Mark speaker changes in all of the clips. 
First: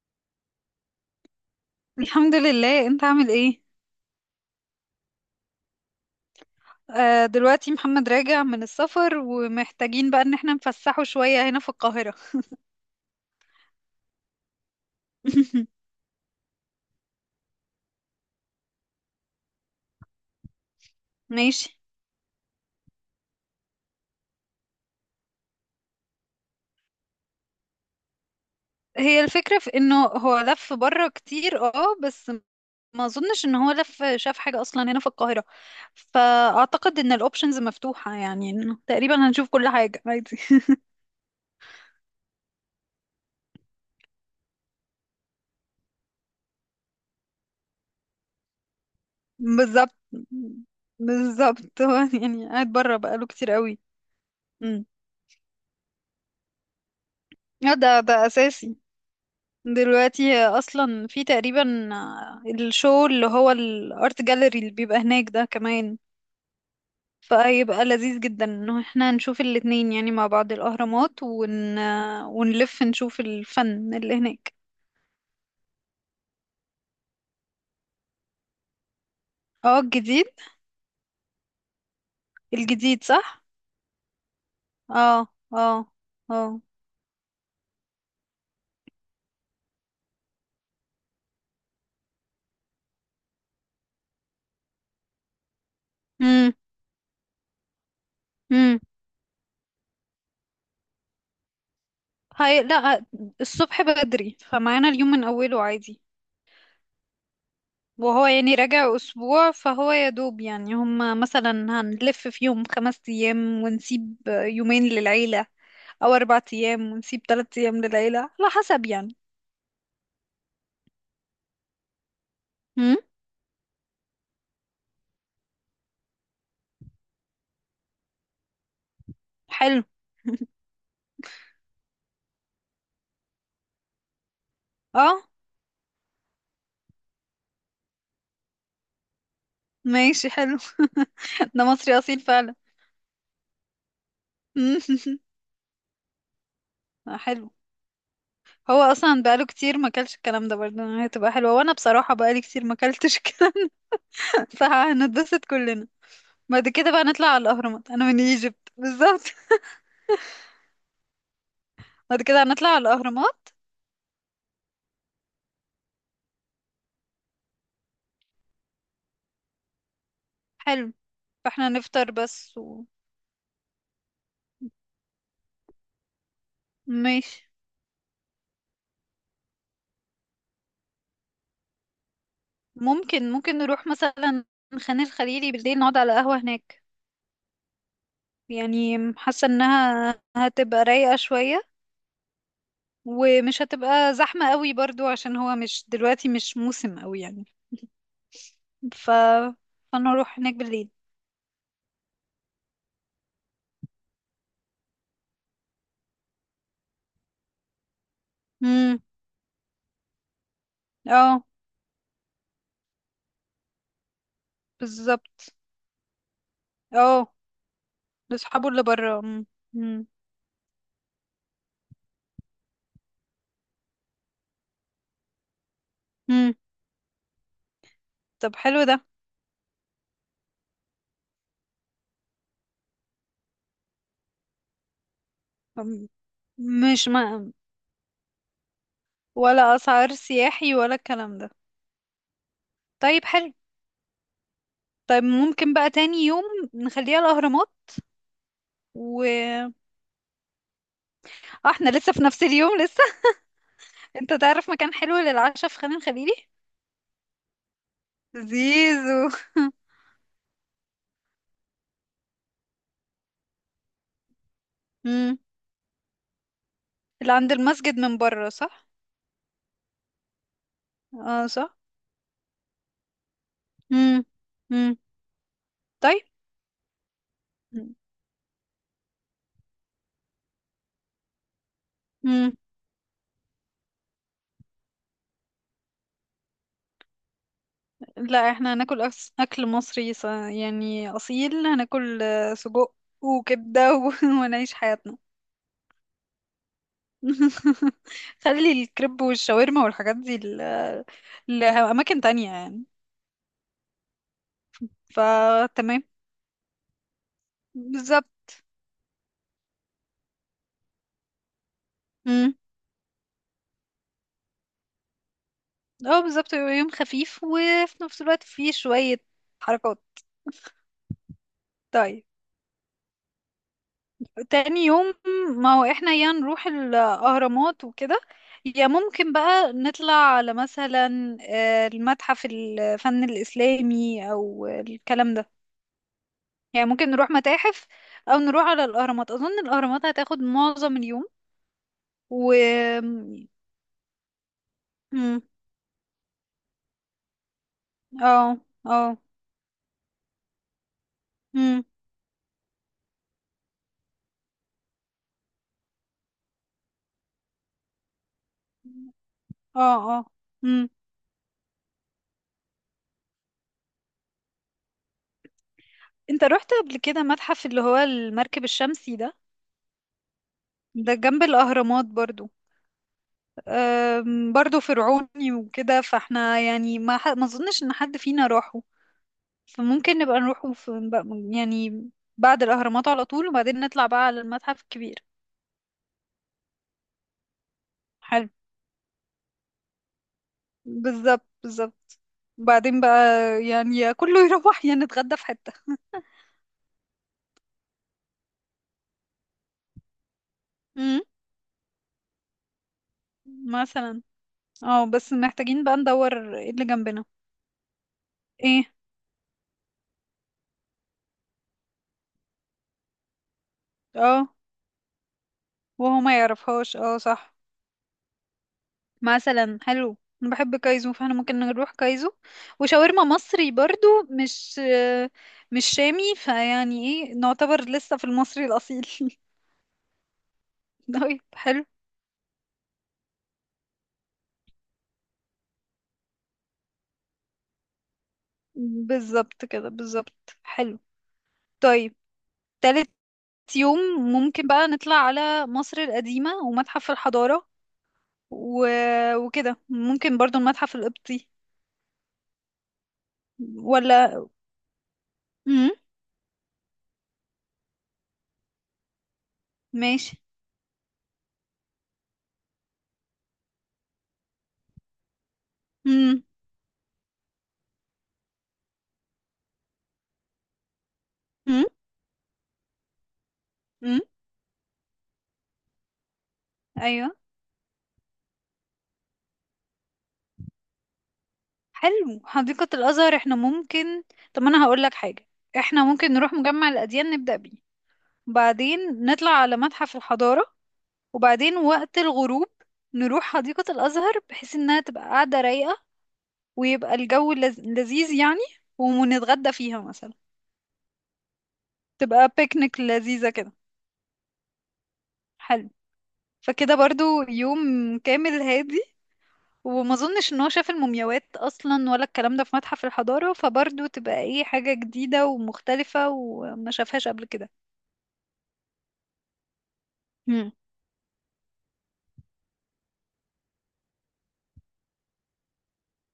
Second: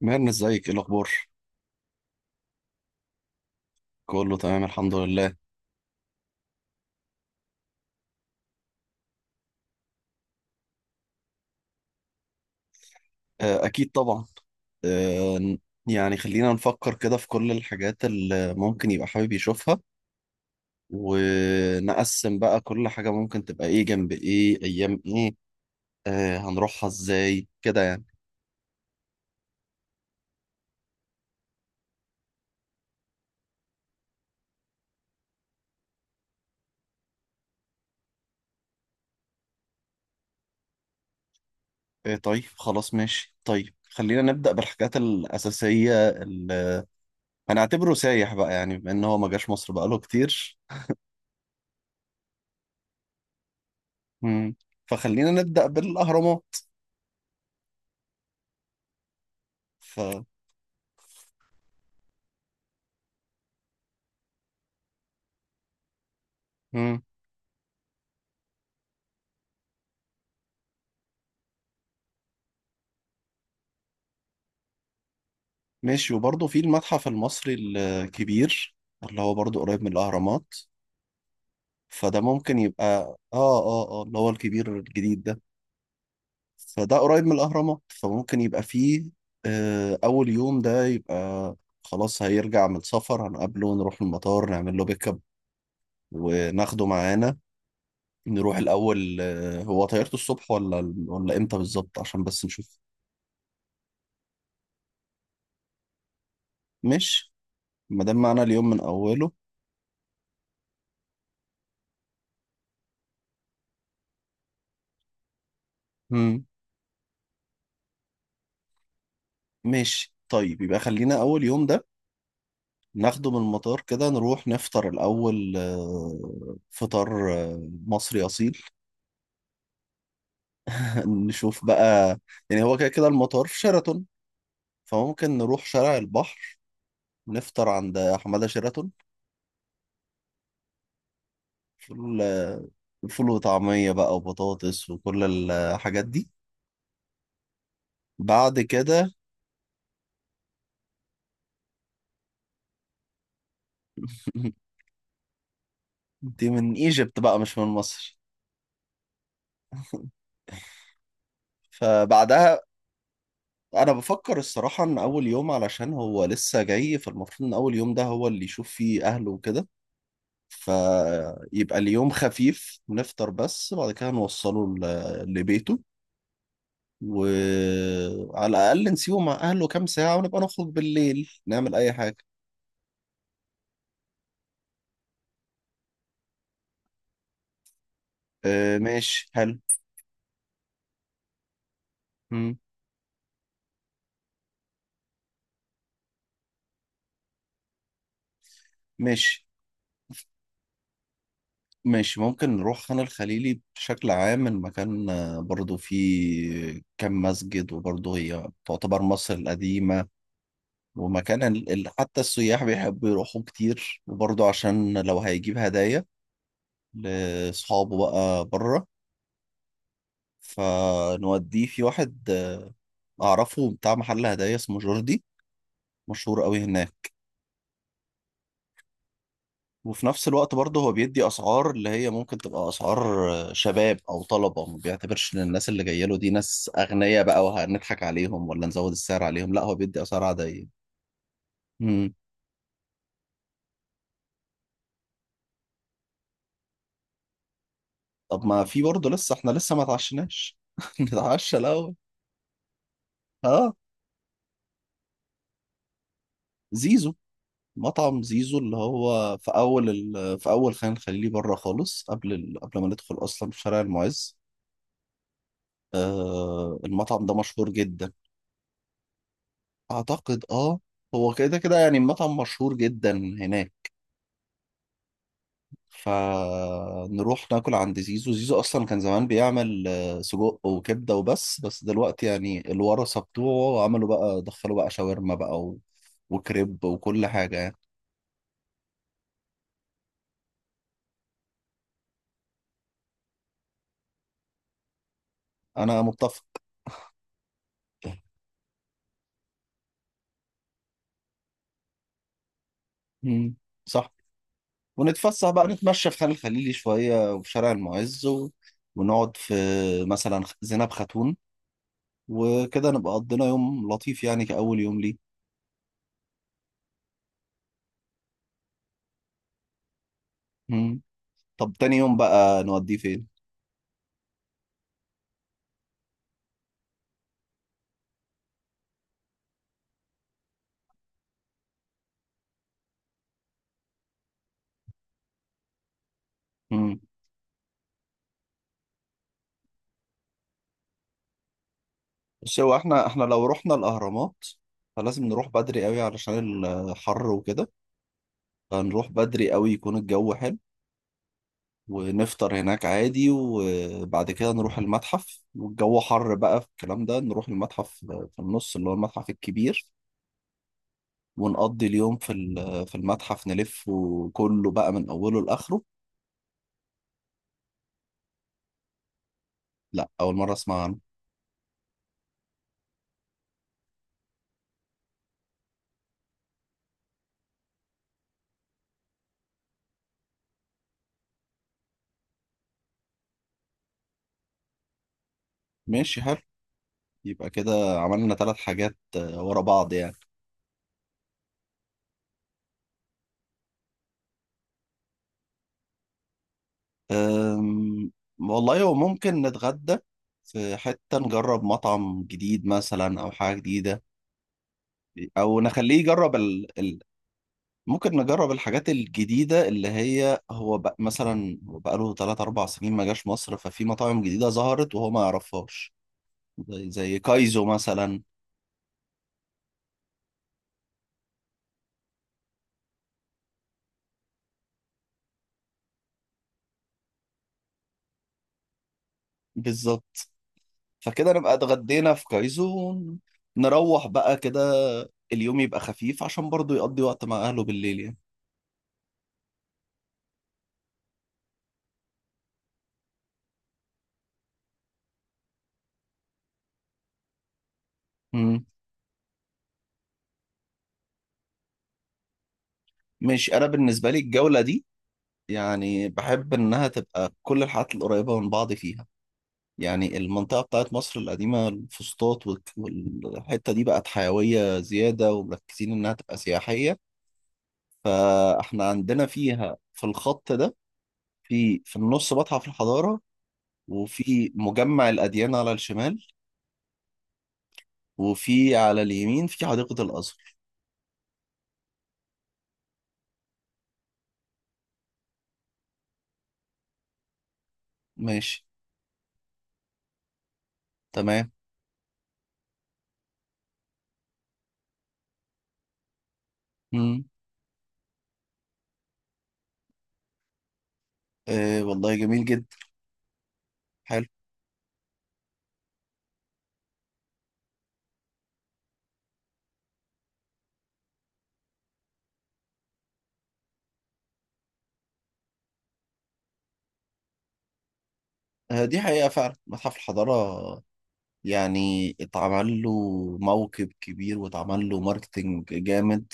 Speaker 1: مهنا ازيك ايه الاخبار؟
Speaker 2: الحمد لله، انت عامل ايه؟
Speaker 1: كله تمام الحمد لله.
Speaker 2: آه، دلوقتي محمد راجع من السفر ومحتاجين بقى ان احنا نفسحه شوية هنا في القاهرة.
Speaker 1: اكيد طبعا. آه، يعني خلينا نفكر كده في كل الحاجات اللي ممكن يبقى حابب يشوفها،
Speaker 2: ماشي.
Speaker 1: ونقسم بقى كل حاجة ممكن تبقى ايه جنب ايه ايام ايه. هنروحها ازاي كده يعني؟
Speaker 2: هي الفكرة في انه هو لف بره كتير اه بس ما اظنش ان هو لف شاف حاجة اصلا هنا في القاهرة. فاعتقد ان الاوبشنز مفتوحة، يعني انه تقريبا هنشوف كل حاجة عادي.
Speaker 1: طيب خلاص ماشي. طيب خلينا نبدأ بالحاجات الأساسية اللي هنعتبره سايح بقى، يعني بما ان هو ما جاش مصر
Speaker 2: بالظبط.
Speaker 1: بقاله كتير.
Speaker 2: بالظبط هو يعني قاعد بره بقاله كتير قوي.
Speaker 1: مم.
Speaker 2: مم.
Speaker 1: فخلينا نبدأ بالأهرامات.
Speaker 2: اه ده اساسي.
Speaker 1: ف
Speaker 2: دلوقتي اصلا في تقريبا الشو اللي هو الارت جاليري اللي بيبقى هناك ده كمان.
Speaker 1: مم.
Speaker 2: فيبقى لذيذ جدا انه احنا نشوف الاتنين، يعني مع بعض الاهرامات ونلف نشوف الفن اللي هناك.
Speaker 1: ماشي، وبرضه في المتحف المصري الكبير، اللي هو برضه
Speaker 2: اه
Speaker 1: قريب من
Speaker 2: الجديد.
Speaker 1: الأهرامات، فده ممكن يبقى
Speaker 2: الجديد
Speaker 1: اه
Speaker 2: صح.
Speaker 1: اه اه اللي هو الكبير
Speaker 2: اه.
Speaker 1: الجديد ده.
Speaker 2: اه. اه.
Speaker 1: فده قريب من الأهرامات فممكن يبقى فيه آه أول يوم ده يبقى خلاص. هيرجع من السفر هنقابله، نروح المطار نعمل له بيك اب
Speaker 2: امم
Speaker 1: وناخده معانا، نروح
Speaker 2: امم
Speaker 1: الأول. آه، هو طيارته الصبح ولا إمتى بالظبط عشان بس
Speaker 2: هاي
Speaker 1: نشوف.
Speaker 2: لا. الصبح بدري فمعانا اليوم من اوله عادي.
Speaker 1: ماشي، ما دام
Speaker 2: وهو
Speaker 1: معانا
Speaker 2: يعني
Speaker 1: اليوم من
Speaker 2: راجع
Speaker 1: أوله.
Speaker 2: أسبوع فهو يا دوب يعني هم مثلا هنلف في يوم 5 أيام ونسيب يومين للعيلة، أو أربع
Speaker 1: مم.
Speaker 2: أيام ونسيب 3 أيام للعيلة على حسب يعني.
Speaker 1: ماشي طيب، يبقى خلينا أول يوم ده
Speaker 2: هم؟
Speaker 1: ناخده من المطار كده، نروح نفطر الأول. فطار مصري أصيل.
Speaker 2: حلو.
Speaker 1: نشوف بقى، يعني هو كده كده المطار في شيراتون،
Speaker 2: اه
Speaker 1: فممكن نروح شارع البحر نفطر عند حمادة شيراتون.
Speaker 2: ماشي حلو. ده مصري
Speaker 1: فول،
Speaker 2: أصيل فعلا.
Speaker 1: فول وطعمية بقى وبطاطس
Speaker 2: مم.
Speaker 1: وكل الحاجات دي.
Speaker 2: حلو.
Speaker 1: بعد
Speaker 2: هو
Speaker 1: كده
Speaker 2: أصلا بقاله كتير ما كلش الكلام ده، برضه هتبقى حلوة وأنا بصراحة بقالي كتير ما كلتش الكلام ده فهنتبسط كلنا.
Speaker 1: دي
Speaker 2: بعد
Speaker 1: من
Speaker 2: كده بقى
Speaker 1: ايجيبت
Speaker 2: نطلع
Speaker 1: بقى
Speaker 2: على
Speaker 1: مش من
Speaker 2: الأهرامات. أنا
Speaker 1: مصر.
Speaker 2: من ايجيبت بالظبط. بعد كده
Speaker 1: فبعدها،
Speaker 2: هنطلع على الأهرامات.
Speaker 1: انا بفكر الصراحة ان اول يوم علشان هو لسه جاي، فالمفروض ان اول يوم ده هو اللي يشوف فيه اهله وكده.
Speaker 2: حلو. فاحنا
Speaker 1: فيبقى اليوم
Speaker 2: نفطر بس
Speaker 1: خفيف، نفطر بس بعد كده لبيته،
Speaker 2: ماشي.
Speaker 1: وعلى الأقل نسيبه مع أهله كام ساعة، ونبقى نخرج بالليل نعمل أي حاجة.
Speaker 2: ممكن نروح مثلا خان الخليلي بالليل نقعد على قهوة هناك.
Speaker 1: آه
Speaker 2: يعني
Speaker 1: ماشي
Speaker 2: حاسة
Speaker 1: حلو.
Speaker 2: انها هتبقى رايقة شوية
Speaker 1: مم.
Speaker 2: ومش هتبقى زحمة قوي برضو عشان هو مش دلوقتي مش موسم قوي يعني. ف
Speaker 1: ماشي.
Speaker 2: فنروح هناك بالليل.
Speaker 1: ماشي، ممكن نروح خان الخليلي. بشكل عام المكان برضو فيه كم مسجد، وبرضو هي
Speaker 2: امم
Speaker 1: تعتبر مصر القديمة ومكان
Speaker 2: اه
Speaker 1: حتى السياح بيحبوا يروحوا كتير، وبرضو عشان لو
Speaker 2: بالظبط.
Speaker 1: هيجيب هدايا
Speaker 2: اه
Speaker 1: لأصحابه بقى
Speaker 2: لاصحابه اللي
Speaker 1: بره.
Speaker 2: بره. امم
Speaker 1: فنوديه في واحد اعرفه، بتاع محل هدايا اسمه جوردي، مشهور
Speaker 2: امم
Speaker 1: قوي هناك.
Speaker 2: طب حلو ده.
Speaker 1: وفي نفس الوقت برضه هو بيدي اسعار اللي هي ممكن تبقى اسعار شباب او طلبه، ما بيعتبرش ان الناس اللي جايه
Speaker 2: مم.
Speaker 1: له دي ناس
Speaker 2: مش
Speaker 1: اغنياء بقى
Speaker 2: ما
Speaker 1: وهنضحك عليهم ولا نزود السعر عليهم، لا هو
Speaker 2: ولا
Speaker 1: بيدي
Speaker 2: اسعار
Speaker 1: اسعار
Speaker 2: سياحي
Speaker 1: عاديه.
Speaker 2: ولا الكلام ده.
Speaker 1: امم.
Speaker 2: طيب حلو. طيب ممكن بقى تاني يوم نخليها الأهرامات.
Speaker 1: طب ما في برضه،
Speaker 2: و
Speaker 1: لسه احنا
Speaker 2: اه
Speaker 1: لسه ما اتعشناش. نتعشى
Speaker 2: احنا
Speaker 1: الاول.
Speaker 2: لسه في نفس اليوم لسه.
Speaker 1: اه.
Speaker 2: انت تعرف مكان حلو للعشاء في خان الخليلي؟
Speaker 1: زيزو، مطعم زيزو اللي
Speaker 2: زيزو.
Speaker 1: هو في في اول خان الخليلي بره خالص، قبل ما ندخل اصلا في شارع المعز.
Speaker 2: مم.
Speaker 1: آه المطعم
Speaker 2: اللي
Speaker 1: ده
Speaker 2: عند
Speaker 1: مشهور
Speaker 2: المسجد
Speaker 1: جدا،
Speaker 2: من بره صح.
Speaker 1: اعتقد اه. هو
Speaker 2: اه
Speaker 1: كده
Speaker 2: صح.
Speaker 1: كده يعني المطعم مشهور جدا هناك.
Speaker 2: مم. مم. طيب.
Speaker 1: فنروح ناكل عند زيزو. زيزو اصلا كان زمان بيعمل سجق وكبده وبس، دلوقتي
Speaker 2: مم.
Speaker 1: يعني الورثه بتوعه عملوا بقى، دخلوا بقى شاورما بقى و... وكريب وكل حاجه يعني.
Speaker 2: لا احنا هناكل اكل مصري يعني اصيل. هناكل سجق وكبده ونعيش حياتنا.
Speaker 1: انا متفق.
Speaker 2: خلي الكريب والشاورما والحاجات دي لأماكن تانية يعني.
Speaker 1: مم، صح. ونتفسح بقى،
Speaker 2: فتمام
Speaker 1: نتمشى في خان الخليلي شويه وفي شارع
Speaker 2: بالظبط.
Speaker 1: المعز و... ونقعد في مثلا زينب خاتون
Speaker 2: امم
Speaker 1: وكده، نبقى قضينا يوم لطيف يعني كأول يوم ليه.
Speaker 2: اه بالظبط. يبقى يوم خفيف وفي نفس الوقت فيه شوية حركات.
Speaker 1: مم. طب تاني يوم
Speaker 2: طيب
Speaker 1: بقى نوديه فين؟
Speaker 2: تاني يوم، ما هو احنا يا نروح الأهرامات وكده، يا ممكن بقى نطلع على مثلا المتحف الفن الإسلامي أو الكلام ده. يعني
Speaker 1: مم.
Speaker 2: ممكن نروح متاحف أو نروح على الأهرامات. أظن الأهرامات هتاخد معظم اليوم. و
Speaker 1: بس هو احنا لو رحنا الأهرامات فلازم
Speaker 2: مم.
Speaker 1: نروح بدري قوي علشان الحر وكده.
Speaker 2: اه
Speaker 1: فنروح
Speaker 2: اه.
Speaker 1: بدري قوي يكون الجو حلو،
Speaker 2: مم.
Speaker 1: ونفطر هناك عادي، وبعد كده نروح المتحف، والجو حر بقى في الكلام ده نروح المتحف في النص اللي هو المتحف الكبير.
Speaker 2: اه اه. مم.
Speaker 1: ونقضي اليوم في في المتحف، نلفه كله بقى من أوله لآخره.
Speaker 2: انت رحت قبل كده متحف اللي هو المركب الشمسي ده؟
Speaker 1: لا، أول مرة أسمع عنه.
Speaker 2: ده جنب الأهرامات برضو. برضو فرعوني وكده، فاحنا يعني ما اظنش ان حد فينا راحه. فممكن نبقى نروحه يعني بعد الأهرامات على طول وبعدين نطلع بقى على المتحف الكبير.
Speaker 1: ماشي حلو. يبقى كده عملنا
Speaker 2: حلو.
Speaker 1: ثلاث حاجات ورا بعض يعني.
Speaker 2: بالظبط بالظبط. وبعدين بقى يعني يا كله يروح يا نتغدى في حتة.
Speaker 1: أم، والله هو ممكن نتغدى في حتة،
Speaker 2: امم
Speaker 1: نجرب مطعم جديد مثلا أو حاجة جديدة.
Speaker 2: مثلا. اه بس
Speaker 1: أو
Speaker 2: محتاجين
Speaker 1: نخليه
Speaker 2: بقى
Speaker 1: يجرب
Speaker 2: ندور ايه اللي جنبنا.
Speaker 1: ممكن نجرب
Speaker 2: ايه.
Speaker 1: الحاجات الجديدة اللي هي هو مثلا بقاله 3 4 سنين ما جاش مصر، ففي مطاعم جديدة
Speaker 2: اه
Speaker 1: ظهرت وهو ما يعرفهاش.
Speaker 2: وهو ما
Speaker 1: زي
Speaker 2: يعرفهاش، اه
Speaker 1: زي
Speaker 2: صح.
Speaker 1: كايزو مثلا.
Speaker 2: مثلا حلو. انا بحب كايزو فاحنا ممكن نروح كايزو. وشاورما مصري برضو مش شامي. فيعني ايه، نعتبر لسه في المصري الاصيل.
Speaker 1: بالظبط. فكده
Speaker 2: طيب
Speaker 1: نبقى
Speaker 2: حلو.
Speaker 1: اتغدينا في كايزون. نروح بقى كده، اليوم يبقى خفيف عشان برضو يقضي وقت مع أهله بالليل يعني.
Speaker 2: بالظبط كده بالظبط حلو. طيب تالت يوم ممكن بقى نطلع على مصر القديمة ومتحف الحضارة
Speaker 1: مم.
Speaker 2: و... وكده ممكن برضو المتحف القبطي.
Speaker 1: ماشي. أنا بالنسبة لي
Speaker 2: ولا.
Speaker 1: الجولة دي
Speaker 2: امم
Speaker 1: يعني بحب إنها تبقى كل الحاجات القريبة من بعض فيها. يعني
Speaker 2: ماشي.
Speaker 1: المنطقة بتاعت مصر القديمة، الفسطاط والحتة دي بقت حيوية زيادة ومركزين إنها تبقى
Speaker 2: امم
Speaker 1: سياحية. فإحنا عندنا فيها في الخط ده، في
Speaker 2: امم
Speaker 1: في النص متحف الحضارة،
Speaker 2: امم
Speaker 1: وفي مجمع الأديان على الشمال،
Speaker 2: ايوه.
Speaker 1: وفي على اليمين في حديقة الأزهر.
Speaker 2: حلو حديقة الأزهر. احنا ممكن. طب أنا هقول لك حاجة. احنا ممكن نروح مجمع الأديان نبدأ بيه،
Speaker 1: ماشي.
Speaker 2: وبعدين نطلع على متحف الحضارة،
Speaker 1: تمام.
Speaker 2: وبعدين وقت الغروب نروح حديقة الأزهر بحيث إنها تبقى قاعدة رايقة ويبقى
Speaker 1: مم.
Speaker 2: الجو لذيذ يعني. ونتغدى فيها مثلا.
Speaker 1: آه والله جميل
Speaker 2: تبقى
Speaker 1: جدا.
Speaker 2: بيكنيك لذيذة كده.
Speaker 1: حلو.
Speaker 2: حلو. فكده برضو يوم كامل هادي. وما اظنش ان هو شاف المومياوات اصلا ولا الكلام ده في متحف الحضارة فبرضه تبقى ايه حاجة جديدة ومختلفة وما شافهاش قبل كده.
Speaker 1: آه دي حقيقة فعلا، متحف
Speaker 2: مم.
Speaker 1: الحضارة يعني اتعمل له موكب كبير واتعمل له ماركتينج جامد.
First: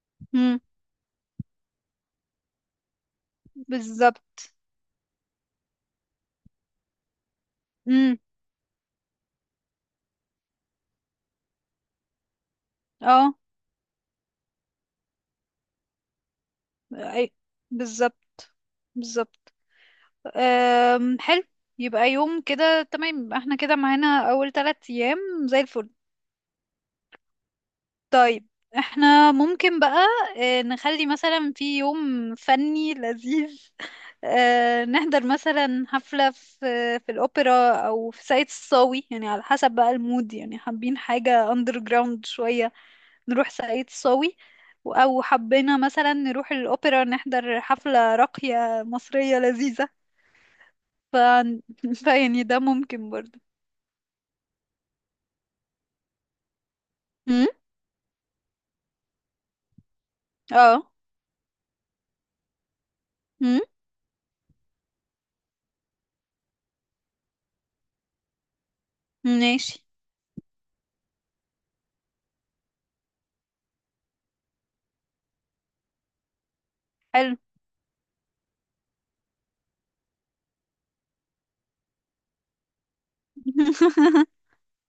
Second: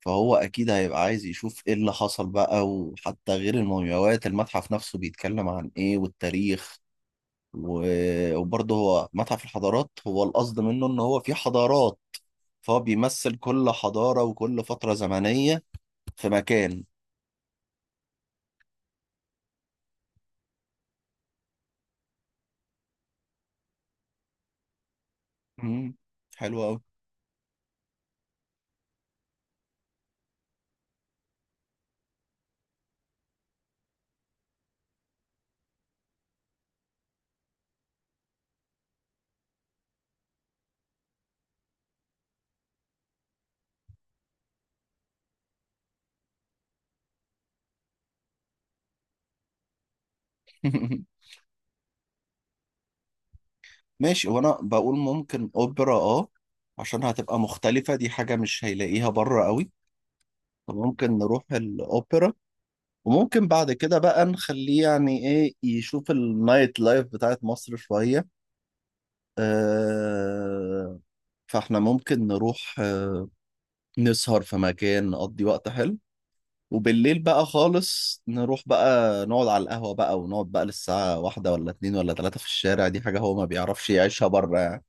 Speaker 1: فهو
Speaker 2: مم.
Speaker 1: أكيد هيبقى عايز يشوف إيه اللي حصل بقى، وحتى غير المومياوات،
Speaker 2: بالظبط.
Speaker 1: المتحف نفسه بيتكلم عن إيه والتاريخ.
Speaker 2: امم
Speaker 1: وبرضه هو متحف الحضارات، هو القصد منه إن هو فيه حضارات، فهو
Speaker 2: اه.
Speaker 1: بيمثل كل حضارة وكل فترة زمنية في مكان.
Speaker 2: أي- بالظبط بالظبط. حلو. يبقى يوم كده تمام. يبقى احنا كده معانا اول 3 ايام زي الفل.
Speaker 1: مم. حلو قوي.
Speaker 2: طيب احنا ممكن بقى نخلي مثلا في يوم فني لذيذ. نحضر مثلا حفلة في الأوبرا أو في ساقية الصاوي. يعني على حسب بقى المود، يعني حابين حاجة أندر جراوند شوية نروح ساقية الصاوي، أو حبينا مثلا نروح الأوبرا نحضر حفلة راقية مصرية لذيذة. ف... فيعني ده ممكن برضه.
Speaker 1: ماشي. وانا بقول ممكن اوبرا اه، عشان هتبقى
Speaker 2: مم؟
Speaker 1: مختلفة، دي حاجة مش هيلاقيها بره قوي.
Speaker 2: اه.
Speaker 1: فممكن نروح الاوبرا، وممكن
Speaker 2: مم؟
Speaker 1: بعد كده بقى نخليه يعني ايه، يشوف النايت لايف بتاعت مصر شوية.
Speaker 2: ماشي
Speaker 1: آه. فاحنا ممكن نروح نسهر في مكان نقضي وقت حلو، وبالليل
Speaker 2: حلو.
Speaker 1: بقى خالص نروح بقى نقعد على القهوة بقى، ونقعد بقى للساعة واحدة ولا اتنين ولا تلاتة في الشارع. دي حاجة هو ما بيعرفش يعيشها بره يعني.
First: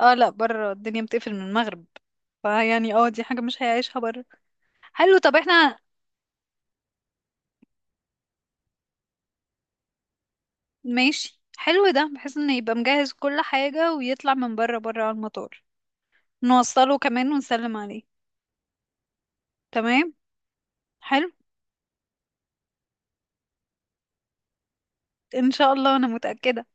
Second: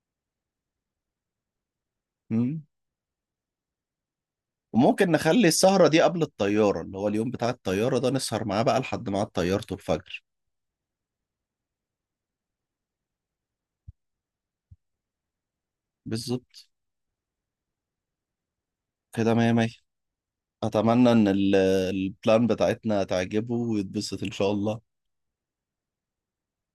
Speaker 2: اه لا، بره الدنيا بتقفل من المغرب.
Speaker 1: مم.
Speaker 2: فيعني دي حاجة مش هيعيشها بره.
Speaker 1: وممكن
Speaker 2: حلو. طب
Speaker 1: نخلي
Speaker 2: احنا
Speaker 1: السهرة دي قبل الطيارة، اللي هو اليوم بتاع الطيارة ده نسهر معاه بقى لحد ما عاد طيارته الفجر.
Speaker 2: ماشي حلو ده بحيث انه يبقى مجهز كل حاجة ويطلع من بره بره على المطار.
Speaker 1: بالظبط.
Speaker 2: نوصله كمان ونسلم عليه.
Speaker 1: كده مية مية.
Speaker 2: تمام.
Speaker 1: أتمنى إن
Speaker 2: حلو.
Speaker 1: البلان بتاعتنا تعجبه ويتبسط إن شاء الله.
Speaker 2: ان شاء الله. انا متأكدة.